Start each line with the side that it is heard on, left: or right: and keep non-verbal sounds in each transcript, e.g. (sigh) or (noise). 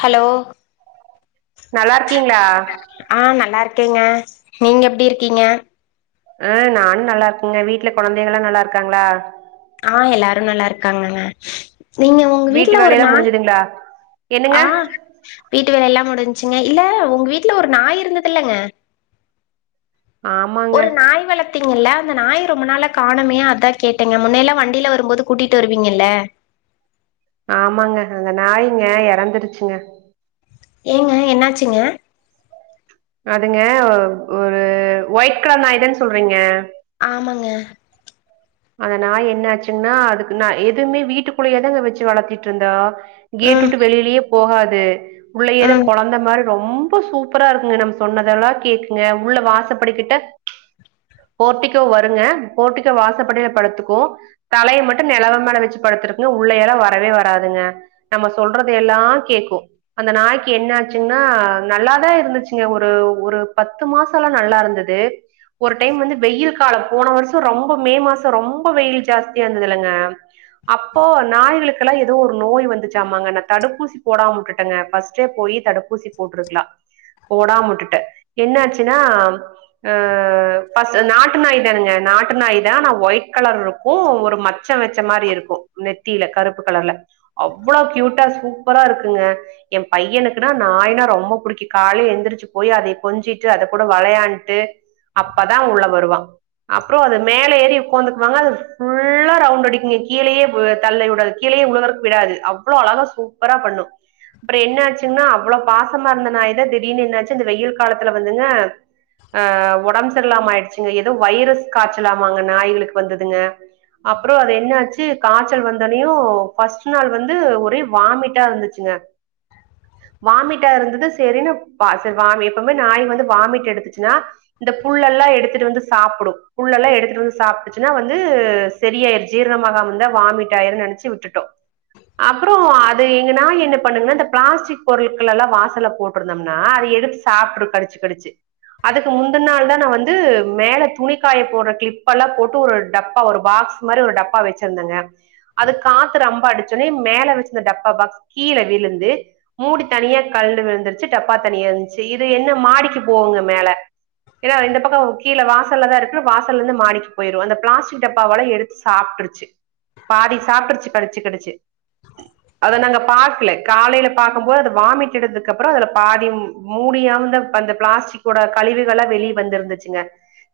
left: hello
right: நல்லாருக்
left: ஆஹ் நல்லாருக் கேங்க நீங்க எப்டி இருக்கிங்க
right: ஆ நானு நல்லா இருக்கங்க வீட்ல கொழந்தங்கல்லா நல்லாருக்காங்ளா
left: ஆ எல்லாரு நல்லாருக்காங்கங்க நீங்க உங்க
right: வீட்டு
left: வீட்ல ஒரு
right: வேலையெல்லா
left: நாய்
right: முடிஞ்சுதுங்களா என்னங்க
left: வீட்டு வேல எல்லா முடிஞ்சு ச்சுங்க இல்ல உங்க வீட்ல ஒரு நாய் இருந்ததுல்லங்க
right: ஆமாங்க
left: ஒரு நாய் வளத்தீங்கல்ல அந்த நாய ரொம்ப நாளா காணமே அதா கேட்டங்க முன்னையல்லா வண்டில வரும்போது கூட்டிட்டு வருவீங்கல்ல
right: ஆமாங்க அங்க நாய்ங்க எறந்துருச்சுங்க
left: ஏங்க என்னாச்சுங்க
right: அதுங்க ஓ ஒரு ஒயிட் கலர் நாய் தான சொல்றீங்க
left: ஆமாங்க
right: அந்த நாய் என்ன ஆச்சுங்னா அதுக்கு நா எதுமே வீட்டுக்குள்ளயே தாங்க வச்சு வளத்திட்ருந்தோ கேட்டு
left: ம்
right: வுட்டு வெளிலிலே போகாது து உள்ளயேதா
left: ம்
right: கொழந்த மாரி ரொம்ப சூப்பராருக்குங்க நம் சொன்னதெல்லா கேக்குங்க உள்ள வாசப்படிக்கிட்ட போட்டிக்கோ வருங்க போட்டிக்கோ வாசப்ப படில படுத்துக்கு தலைய மட்டு நிலவ மேல வச்சு படுத்துருக்குங் உள்ள எல்லா வரவே வராதுங்க நம்ம சொல்றதயெல்லா கேக்கு அந்த நாய்க்கு என்ன ஆச்சுங்னா நல்லாதா இருந்துச்சுங்க ஒரு ஒரு பத்து மாசலா நல்லா இருந்தது ஒரு டைம் வந்து வெயில் காலொ போன வருஷோ ரொம்ப மே மாசோ ரொம்ப வெயில் ஜாஸ்தியாருந்தது இல்லங்க அப்போ நாய்களுக்குல்லா ஏதோ ஒரு நோய் வந்துச்சாமாங் நா தடுப்பூசி போடாம வுட்டுட்டேங்க ஃபஸ்ட்டே போய் தடுப்பூசி போட்ருக்கலா போடாம வுட்டுட்டே என்னாச்சுனா ஆ பா நாட்டு நாய் தானுங்க நாட்டு நாய் தா ஆனா ஒயிட் (unintelligible) ருக்கு ஒரு மச்ச வச்ச மாரிருக்கு நெத்தில கருப்பு கலர்ல அவ்ளோ க்யூட்டா சூப்பராருக்குங்க என் பையனுக்குனா நாய்னா ரொம்ப புடிக்கு காலே எழுந்திரிச்சு போய் அத கொஞ்சிட்டு அத கூட வெளயான்ட்டு அப்பதா அவ உள்ள வருவா அப்ற அது மேல ஏறி உக்காந்துக்குவாங்க அது ஃபுல்லா ரவுண்டடிக்குங்க கீழே வி தள்ளி வுடாது கீழே உழக விடாது அவ்ளோ அழகா சூப்பரா பண்ணு அப்ற என்னாச்சுனா அவ்ள பாசமாருந்த நாய் தா திடீர்னு என்னாச்சுனா வெயில் காலத்துல வந்துங்க ஆ ஒடம்பு சரில்லாம ஆயிடுச்சு ஏதோ வைரஸ் காய்ச்சலாமாங்க நாய்களுக்கு வந்ததுங்க அப்ற அது என்னாச்சு காய்ச்சல் வந்தொன்யு ஃபஸ்ட் நாள் வந்து ஒரே வாமிட்டாருந்துச்சுங்க வாமிட்டாருந்தது சரினு வா சரி எப்வுமே நாய் வந்து வாமிட் எடுச்சுன்னா இந்த புல்லெல்லா எடுத்துட்டு வந்து சாப்டு புல்லெல்லா எடுத்துட்டு வந்து சாப்டிச்சி னா வந்து சரியாய் ஜீரணமாகாமந்தா வாமிட்டாயிருன்னு நெனச்சி விட்டுட்டோ அப்ற அது எங்க நா என்ன பண்ணுங்க இந்த பிளாஸ்டிக் பொருட்களெல்லா வாசல்ல போட்ருந்தம்னா அது எடுத்து சாப்டும் கடிச்சு கடிச்சு அதுக்கு முந்தின நாள் தா நா வந்து மேல துணிக்காய போட்ற க்ளிப்பெல்லா போட்டு டு ஒரு டப்பா ஒரு பாக்ஸ் மாரி ஒரு டப்பா வச்சிருந்தங்க அது காத்து ரொம்ப அடிச்சனே மேல வச்சிந்ந டப்பா பாக்ஸ் கீழ விழுந்து மூடி தனியா கழன்டு விழுந்துரூச்சு டப்பா தனியாந்துச்சு இது என்ன மாடிக்கு போங்க மேல ஏனா இந்த பக்கம் கீழ வாசல்ல தா இருக்கு வாசல்லந்து மாடிக்கு போய்டு அந்த ப்ளாஸ்டிக் டப்பாவல எடுத்து சாப்ட்ருச்சு பாதி சாப்ட்ருச்சி கடிச்சி கடிச்சி அத நாங்க பாக்கல காலைல பாக்கம் போது அத வாமிட் எடுதுக்குப்புற அதுல பாதி மூடியாமந்த அந்த பிளாஸ்டிக் ஓட கழிவுகள வெளிய வந்திருந்துச்சுங்க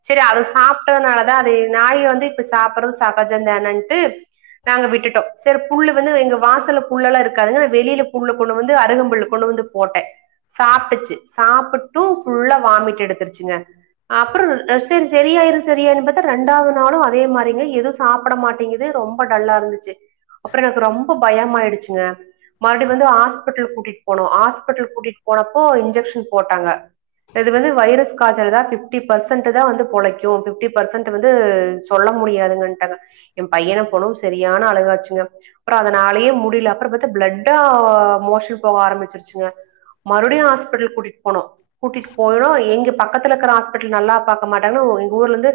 right: சரி அத சாப்ட்டனால தா அது நாய் வந்து இப்டி சாப்டுறது சகஜம் தானட்டு நாங்க விட்டுட்டோ சரி புல்லு வந்து எங்க வாசல்ல புல்லெல்லா இருக்காதுங்க வெளில புல்லு கொண்டு வந்து அருகம் புல் கொண்டு வந்து போட்டே சாப்டுச்சு சாப்புட்டு ஃபுல்லா வாமிட் எடுத்துருச்சுங்க அப்ற (unintelligible) சரி சரியாய்டு சரியாய்டும்னு பாத்தா ரெண்டாவது நாளு அதே மாரிங்க எது சாப்ட மாட்டேங்குது ரொம்ப டல்லாருந்துச்சு அப்ற எனக்கு ரொம்ப பயமாயிடுச்சுங்க மறுபடி வந்து ஹாஸ்பிடல் கூட்டிட்டு போனோ ஹாஸ்பட்டல் கூட்டிட்டு போனப்போ இன்ஜெக்ஷன் போட்டாங்க இது வந்து வைரஸ் காய்சல் தா ஃபிப்டி பர்சன்ட்டு தா வந்து பொழைக்கு ஃபிப்டி பர்சன்ட் வந்து சொல்ல முடியாதுங்கனுட்டாங்க என் பையனு பொண்ணு சரியான அழகாச்சுங்க அப்ற அதனாலயே முடில அப்ற பத்தா பிளட்டா மோஷன் போக ஆரம்பிச்சிருச்சுங்க மறுபடியு ஆஸ்பிட்டலுக்கு கூட்டிட் போனோ கூட்டிட்டு போனோ எங்க பக்கத்துல இருக்குற ஹாஸ்பிட்டல் நல்லா பாக்க மாட்டாங்கனு எங்க ஊர்லந்து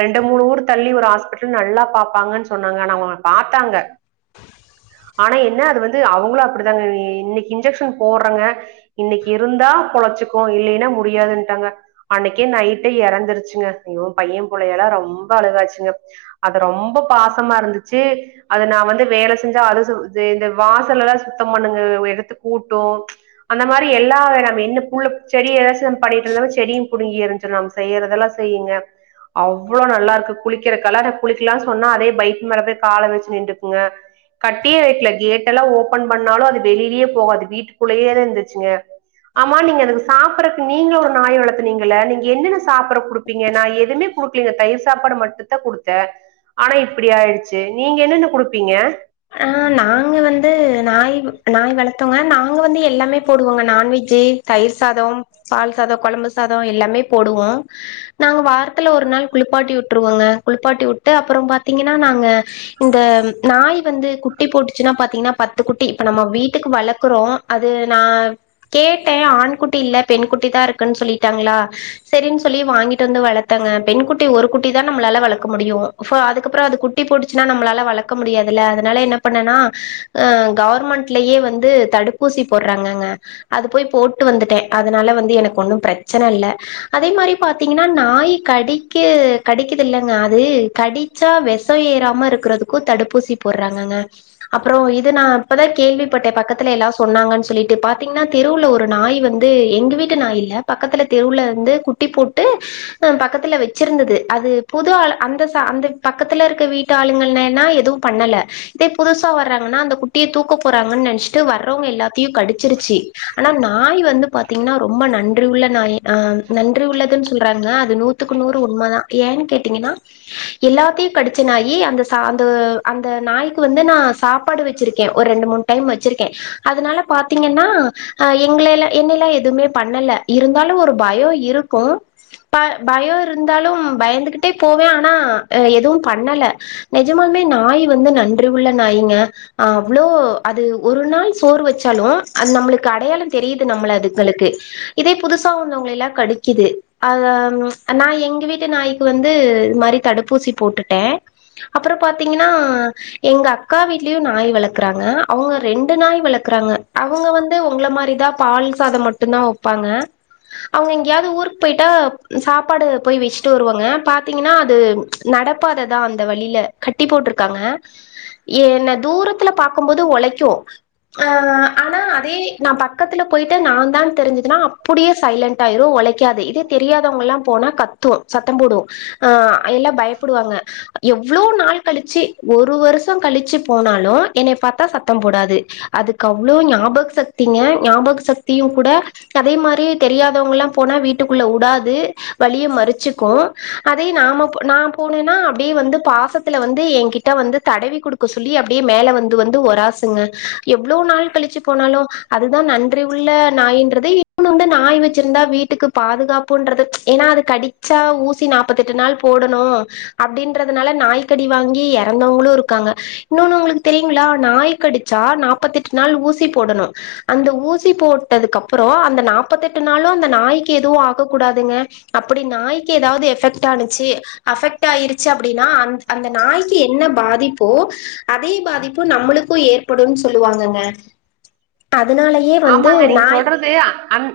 right: ரெண்டு மூணு ஊர் தள்ளி ஒரு ஹாஸ்பிட்டல் நல்லா பாப்பாங்கன்னு சொன்னாங்க ஆனா அவங்க பாத்தாங்க ஆனா என்ன அது வந்து அவங்களு அப்டிதாங்க இன்னைக்கு இன்ஜெக்ஷன் போட்றங்க இன்னைக்கு இருந்தா பொழைச்சுக்கு இல்லைன்னா முடியாதுன்ட்டாங்க அன்னைக்கே நைட்டே எறந்துருச்சுங்க அய்யோ பையன் (unintelligible) எல்லா ரொம்ப அழகாச்சுங்க அது ரொம்ப பாசமாருந்துச்சு அது நா வந்து வேல செஞ்சா அது இந்த வாசல்லெல்லா சுத்தம் பண்ணுங்க எடுத்து கூட்டு அந்த மாரி எல்லா வே ந என்ன புல்ல செடி ஏதாச்சு பண்ணிட்ருந்த செடியு புடுங்கி எருதுச்ச நம்ம செய்யறதெல்லா செய்யுங்க அவ்ளோ நல்லாருக்கு குளிக்கறக்கெல்லா குளிக்கலான் சொன்னா அதே பைக்கு மேல போய் கால வச்சு நின்றுக்குங்க கட்டியே வைக்கல கேட்டெல்லா ஓப்பன் பண்ணாலு அது வெளிலிலே போகாது வீட்டுக்குள்ளயே தாருந்துச்சுங்க ஆமா நீங்க அதுக்கு சாப்பட்றக்கு நீங்க ஒரு நாய வளத்துனீங்கல நீங்க என்னென்ன சாப்பட்ற குடுப்பீங்க நா எதுமே குடுக்கலைங்க தயிர் சாப்பாடு மட்டும்தா குடுத்தே ஆனா இப்டி ஆயிடுச்சு நீங்க என்னென்ன குடுப்பீங்க
left: ஆ நாங்க வந்து நாய் நாய் வள தோங்க நாங்க வந்து எல்லாமே போடுவோங்க நான்வெஜ்ஜி தயிர் சாதொ பால் சாதொ கொழம்பு சாதொ எல்லாமே போடுவோ நாங்க வாரத்துல ஒரு நாள் குளிப்பாட்டி வுட்டுருவோங்க குளிப்பாட்டி வுட்டு அப்ற பாத்தீங்கனா நாங்க இந்த நாய் வந்து குட்டி போட்டுச்சுன்னா பாத்தீங்கனா பத்து குட்டி இப்ப நம்ம வீட்டுக்கு வளக்குறோ அது நா கேட்டே ஆண்குட்டி இல்ல பெண் குட்டி தா இருக்குன் சொல்லிட்டாங்ளா சரின்னு சொல்லி வாங்கிட்டு வந்து வளத்தேங்க பெண் குட்டி ஒரு குட்டி தா நம்ளால வளக்க முடியு ஃப அதுக்கப்ற அது குட்டி போட்டுச்சுன்னா நம்ளால வளக்க முடியாது ல அதனால என்ன பண்ணனா ஆ கவர்மெண்ட்லயே வந்து தடுப்பூசி போட்றாங்கங்க அது போய் போட்டு வந்துட்டே அதனால வந்து எனக்கு ஒன்னும் பிரச்சனல்ல அதே மாரி பாத்தீங்னா நாய் கடிக்க கடிக்குது இல்லங்க அது கடிச்சா வேஷ ஏறாம இருக்கறதுக்கும் தடுப்பூசி ங்க அப்ற இது நா இப்பதா கேள்விப்பட்டே பக்கத்துல எல்லா சொன்னாங்கன் சொல்லிட்டு பாத்தீங்னா தெருவுல ஒரு நாய் வந்து எங்க வீட்டு நாய் இல்ல பக்கத்துல தெருவுல வந்து குட்டி போட்டு ஆ பக்கத்துல வச்சிருந்துது அது புது ஆ அந்த அந்த பக்கத்துல இருக்க வீட்டு ஆளுங்க இல்லனா பண்ணல இதே புதுசா வர்றாங்கனா அந்த குட்டிய தூக்க போறாங்கன்னு நெனைச்சிட்டு வர்றவங்க எல்லாத்தையு கடிச்சிருச்சு ஆனா நாய் வந்து பாத்தீங்னா ரொம்ப நன்றி உள்ள நாயி ஆ நன்றி உள்ளதுன்னு சொல்றாங்க அது நூத்துக்கு நூறு உண்மதா ஏன் கேட்டீங்கனா எல்லாத்துயு கடிச்ச நாயி அந்த ச அந்த அந்த நாய்க்கு வந்து நா சாப்பாடு வச்சிருக்கே ஒரு ரெண்டு மூணு டைம் வச்சிருக்கே அதனால பாத்தீங்கனா ஆ எங்கள எல்லா என்னல்லா எதுமே பண்ணல இருந்தாலு ஒரு பயோ இருக்கு ப பயோ இருந்தாலு பயந்துகிட்டே போவே ஆனா எது பண்ணல நெஜமாலுமே நாய் வந்து நன்றி உள்ள நாய்ங்க அவ்ளோ அது ஒரு நாள் சோறு வச்சாலு அது நம்ளுக்கு அடையாள தெரியுது நம்ம அதுங்களுக்கு இதே புதுசா வந்தவங்க எல்லா கடிக்குது அது நா எங்க வீட்டு நாய்க்கு வந்து இ மாரி தடுப்பூசி போட்டுட்டே அப்ற பாத்தீங்கன்னா எங்க அக்கா வீட்லயு நாய் வளக்கறாங்க அவுங்க ரெண்டு நாய் வளக்கறாங்க அவுங்க வந்து உங்கள மாரிதா பால் சாத மட்டு தா வெப்பாங்க அவுங்க எங்கேயாது ஊருக்கு போயிட்டா சாப்பாடு போய் வெச்சுட்டு வருவாங்க பாத்தீங்கன்னா அது நடப்பாததா அந்த வழியில கட்டி போட்டிருக்காங்க ஏ என்ன தூரத்துல பாக்கும்போது ஒளைக்கு ஆ ஆனா அதே நா பக்கத்துல போயிட்டு நா தா தெரிஞ்சுதுன்னா அப்புடியே சைலண்ட்டா ஆயிரு ஒளைக்காது இதே தெரியாதவங்களா போனா கத்து சத்த போடு ஆ எல்லா பயப்படுவாங்க எவ்ளோ நாய் கழிச்சி ஒரு வருஷோ கழிச்சி போனாலு என்னைய பாத்தா சத்த போடாது அதுக்க அவ்ளோ ஞாபக சக்திங்க ஞாபக சக்தியு கூட அதே மாரி தெரியாதவங்க எல்லா போனா வீட்டுக்குள்ள உடாது வழிய மறிச்சுக்கு அதே நாம போ நா போனேன்னா அப்படியே வந்து பாசத் த்துல வந்து என்கிட்ட வந்து தடவி குடுக்க சொல்லி அப்படியே மேல வந்து வந்து ஒராசுங்க எவ்ளோ நாள் கழிச்சு போனாலு அதுதா நன்றி உள்ள நாய்ன்றது இன்னொ உன்டு நாய் வச்சிருந்தா வீட்டுக்கு பாதுகாப்புன்றது ஏனா அது கடிச்சா ஊசி சி நாப்பத்தெட்டு நாள் போடணு அப்படின்றதுனால நாய் கடி வாங்கி எறந்தவங்களு இருக்காங்க இன்னொன்னு உங்களுக்கு தெரியுங்களா நாய் கடிச்சா நாப்பத்தி எட்டு நாள் ஊசி போடணு அந்த ஊசி போட்டதுக்கு அப்புறோ அந்த நாப்பத்தி எட்டு நாளு அந்த நாய்க்கு எதுவு ஆகக்கூடாதுங்க அப்படி நாய்க்கு ஏதவது எஃபெக்ட் ஆனுச்சி அஃபெக்ட் ஆயிருச்சி அப்படின்னா அந்த அந்த நாய்க்கு என்ன பாதிப்போ அதே பாதிப்பு நம்மளுக்கு ஏற்படுனு சொல்லு வாங்கங்க
right: ஆமாங்க நீங்க சொல்றது அந்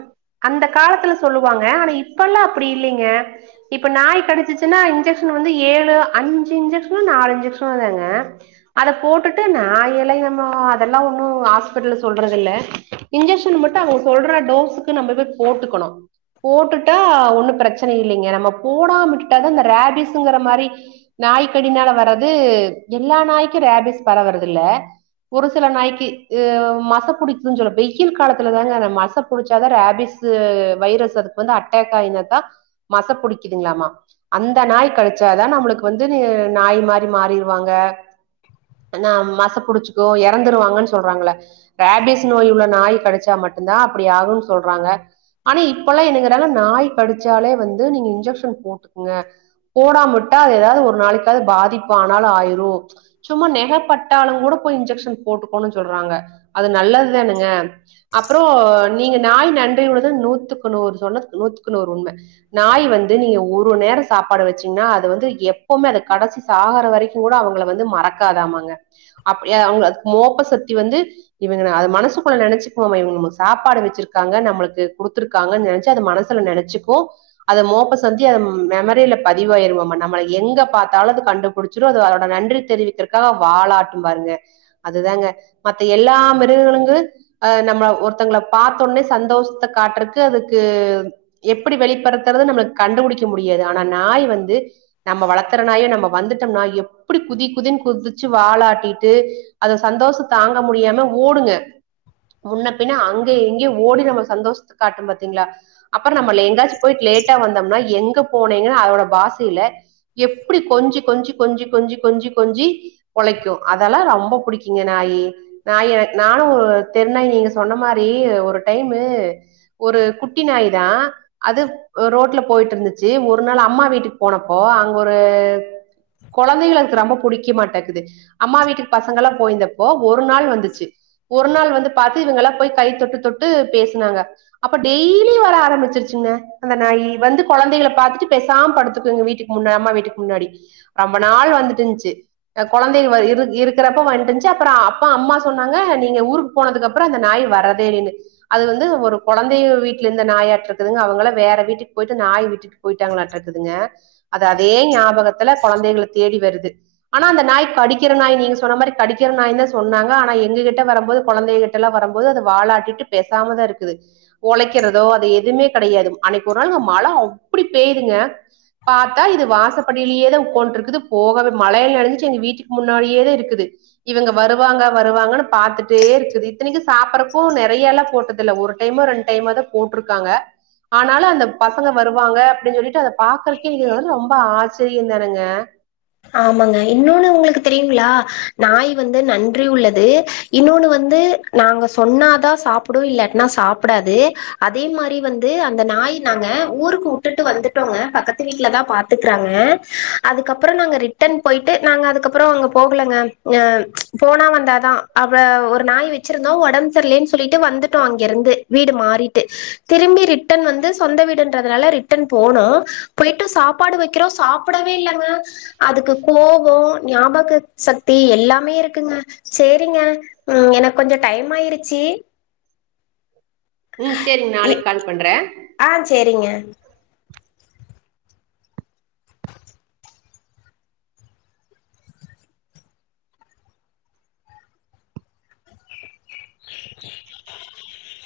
right: அந்த காலத்துல சொல்லு லுவாங்க ஆனா இப்பல்லா அப்படி இல்லங்க இப்ப நாய் கடிச்சிச்சுன்னா இன்ஜெக்ஷன் வந்து ஏழு அஞ்சு இன்ஜெக்ஷனோ நாலு இன்ஜெக்ஷனோ தாங்க அத போட்டுட்டு நா எல்வா எம்மா அதெல்லா ஒன்னு ஹாஸ்பிட்டல்ல சொல்றது இல்ல இன்ஜெக்ஷன் மட்டு அவுங்க சொல்ற டோஸுக்கு நம்ம போய் போட்டுக்கணு போட்டுட்டா ஒன்னு பிரச்சன இல்லைங்க நம்ம போடாம விட்டுட்டா தா அந்த ரேபீஸ்ங்கற மாரி நாய்க்கடினால வர்றது எல்லா நாய்க்கு ரேபிஸ் பரவவுறது இல்ல ஒரு சில நாய்க்கு இ மச புடி சொல்ல வெயில் காலத்துலதாங்க அந்த மச புடிச்சாதா ரேபிஸ் வைரஸ் அதுக்கு வந்து அட்டாக் ஆயிருந்தா தா மச புடிக்குதுங்களாமா அந்த நாய் கடிச்சாதா நம்மளுக்கு வந்து நாய் மாரி மாறிர்வாங்க ஆ மச புடிச்சுக்கு எறந்துருவாங்கன் சொல்றாங்கள ரேபிஸ் நோய் உள்ள நாய் கடிச்சா மட்டுதா அப்படி ஆகுன் சொல்றாங்க ஆனா இப்பல்லா என்ன கேட்டாலு நாய் கடிச்சாலே வந்து நீங்க இன்ஜெக்ஷன் போட்டுக்குங்க போடாம விட்டா அது ஏதாவது ஒரு நாளைக்காவது பாதிப்பு ஆனாலு ஆயிரு சும்மா நெக பட்டாலு கூட போய் இன்ஜெக்ஷன் போட்டுக்கோனு சொல்றாங்க அது நல்லது தானங்க அப்புறோ நீங்க நாய் நன்றி உள்ளதுனு நூத்துக்கு நூறு சொன்னது நூத்துக்கு நூறு உண்ம நாய் வந்து நீங்க ஒரு நேரோ சாப்பாடு வச்சீங்கன்னா அது வந்து எப்பவுமே அத கடசி சாகற வரைக்கு கூட அவங்கள வந்து மறக்காதாமங்க அப்ப எ அவுங்க அது மோப்ப சக்தி வந்து இவங்க அது மனசு மனசக்குள்ள நெனச்சுக்குமாமா இவுங்க நமக்கு சாப்பாடு வச்சிருக்காங்க நம்மளுக்கு குடுத்துருக்காங்கன்னு நெனச்சு அது மனசுல நெனச்சுக்கு அத மோப்ப சக்தி அத மெமரியில பதிவாயிருமமா நம்மள எங்க பாத்தாலு அது கண்டுபுடிச்சிரு அது அதோட நன்றி தெரிவிக்கற்கா வாளாட்டு பாருங்க அதுதாங்க மத்த எல்லா மிருகங்களுங்க அ நம்ம ஒருத்தவங்கள பாத்த ஒனே சந்தோஷத்த காட்டுறதுக்கு அதுக்கு எப்படி வெளிப்படுத்துறது நம்மளுக்கு கண்டுபுடிக்க முடியாது ஆனா நாய் வந்து நம்ம வளக்குற நாயு நம்ம வந்துட்டம்னா எப்படி குதி குதின்னு குதிச்சு வாலாட்டிட்டு அது சந்தோஷ தாங்க முடியாம ஓடுங்க முன்ன பின்ன அங்க இங்க ஓடி நம்ம சந்தோஷத்த காட்டு பாத்தீங்களா அது நம்மள எங்காச்சு போயிட்டு லேட்டா வந்து டம்னா எங்க போனீங்க அதோட பாஷையில எப்படி கொஞ்சி கொஞ்சி கொஞ்சி கொஞ்சி கொஞ்சி கொஞ்சி ஒளைக்கு அதெல்லா ரொம்ப புடிக்குங்க நாயி நாய நானு தெருநாய் நீங்க சொன்ன மாரி ஒரு டைமு ஒரு குட்டி நாய் தா அது ரோட்ல போயிட்டு இருந்துச்சி ஒரு நாள் அம்மா வீட்டுக்கு போனப்போ அங்க ஒரு கொழந்தைகளுக்கு ரொம்ப புடிக்க மாட்டேக்கது அம்மா வீட்டுக்கு பசங்க எல்லா போயிருந்தப்போ ஒரு நாள் வந்துச்சி ஒரு நாள் வந்து இது பாத்து இவுங்கலா போயி கை தொட்டு தொட்டு பேசுனாங்க அப்ப டெய்லி வர ஆரம்பிச்சிருச்சுங்க அந்த நாயி வந்து கொழந்தைகள பாத்துட்டு பேசாம படுத்துகுங்க வீட்டுக்கு முன்ன அம்மா வீட்டுக்கு முன்னாடி ரொம்ப நாள் வந்துந்துட்டு இருன்சு அ கொழந்தை வ இரு இருக்கிறப்ப வன்டிருஞ்சி அப்ப அம்மா சொன்னாங்க நீங்க ஊரு போனதுக்கு அப்புறோ அந்த நாய் வரதே இல்ல அது வந்து ஒரு கொழந்தைங்க வீட்டுல இருந்த நாயாட்ட இருக்குதுங்க அவங்கள வேற வீட்டுக்கு போயிட்டு நாய் விட்டுட்டு போயிட்டாங்களாட்டு இருக்குதுங்க அது அதே ஞாபகத்துல கொழந்தைகள தேடி வருது ஆனா அந்த நாய் கடிக்கிற நாய் நீங்க சொன்ன மாரி கடிக்கிற நாய் தா சொன்னாங்க ஆனா எங்ககிட்ட வரும்போது கொழந்தைகிட்ட எல்லா வரும்போது அது வாலாட்டிட்டு பேசாமதா இருக்குது கொலைக்கிறதோ அது எதுவுமே கெடையாது அன்னைக்கு ஒரு நாளுங்க மழ அப்படி பெய்யுதுங்க பாத்தா இது வாசப் படியிலேயே தா உக்கான்டு இருக்குது போகவே மழையில நெனைஞ்சுச்சு எங்க வீட்டுக்கு முன்னாடியே தா இருக்குது இவுங்க வருவாங்க வருவாங்கனு பாத்துட்டு கேக்குது இத்தனைக்கு சாப்பறப்ப நெறைய எல்லா போட்டது இல்ல ஒரு டைம் ரெண்டு டைமா தா போட்டிருக்காங்க ஆனாலு அந்த பசங்க வருவாங்க அப்படின் சொல்லிட்டு பாக்குறக்கே இது வந்து ரொம்ப ஆச ஆச்சரிய தருங்க
left: ஆமாங்க இன்னொன்னு உங்களுக்கு தெரியுங்களா நாய் வந்து நன்றி உள்ளது இன்னொன்னு வந்து நாங்க சொன்னாதா சாப்டு இல்லன்னா சாப்டாது அதே மாரி வந்து அந்த நாய் நாங்க ஊருக்கு வுட்டுட்டு வந்துட்டோங்க பக்கத்து வீட்டுலதா பாத்துக்கறாங்க அதுக்கப்புறோ அப்புறோ நாங்க ரிட்டன் போயிட்டு நாங்க அதுக்கப்புறோ அங்க போகலங்க அஹ் ப்ச் போனா வந்தாதா அவ ஒரு நாய் வெச்சிருந்தோ ஒடம்பு சரியலனு சொல்லிட்டு வந்துட்டோ அங்கிருந்து வீடு மாறிட்டு திரும்பி ரிட்டன் வந்து சொந்த வீடுன்றதுனால ரிட்டன் போனோ போயிட்டு சாப்பாடு வெக்கிறோ சாப்பிடவே இல்லங்க அதுக்கு கோபோ ஞாபக சக்தி எல்லாமே இருக்குங்க சேரிங்க ம் எனக்கு கொஞ்ச டைம் ஆயிருச்சு
right: ம் செரி
left: இ
right: நாளைக் கால் பண்ற
left: ஆ சேரிங்க (inaudible)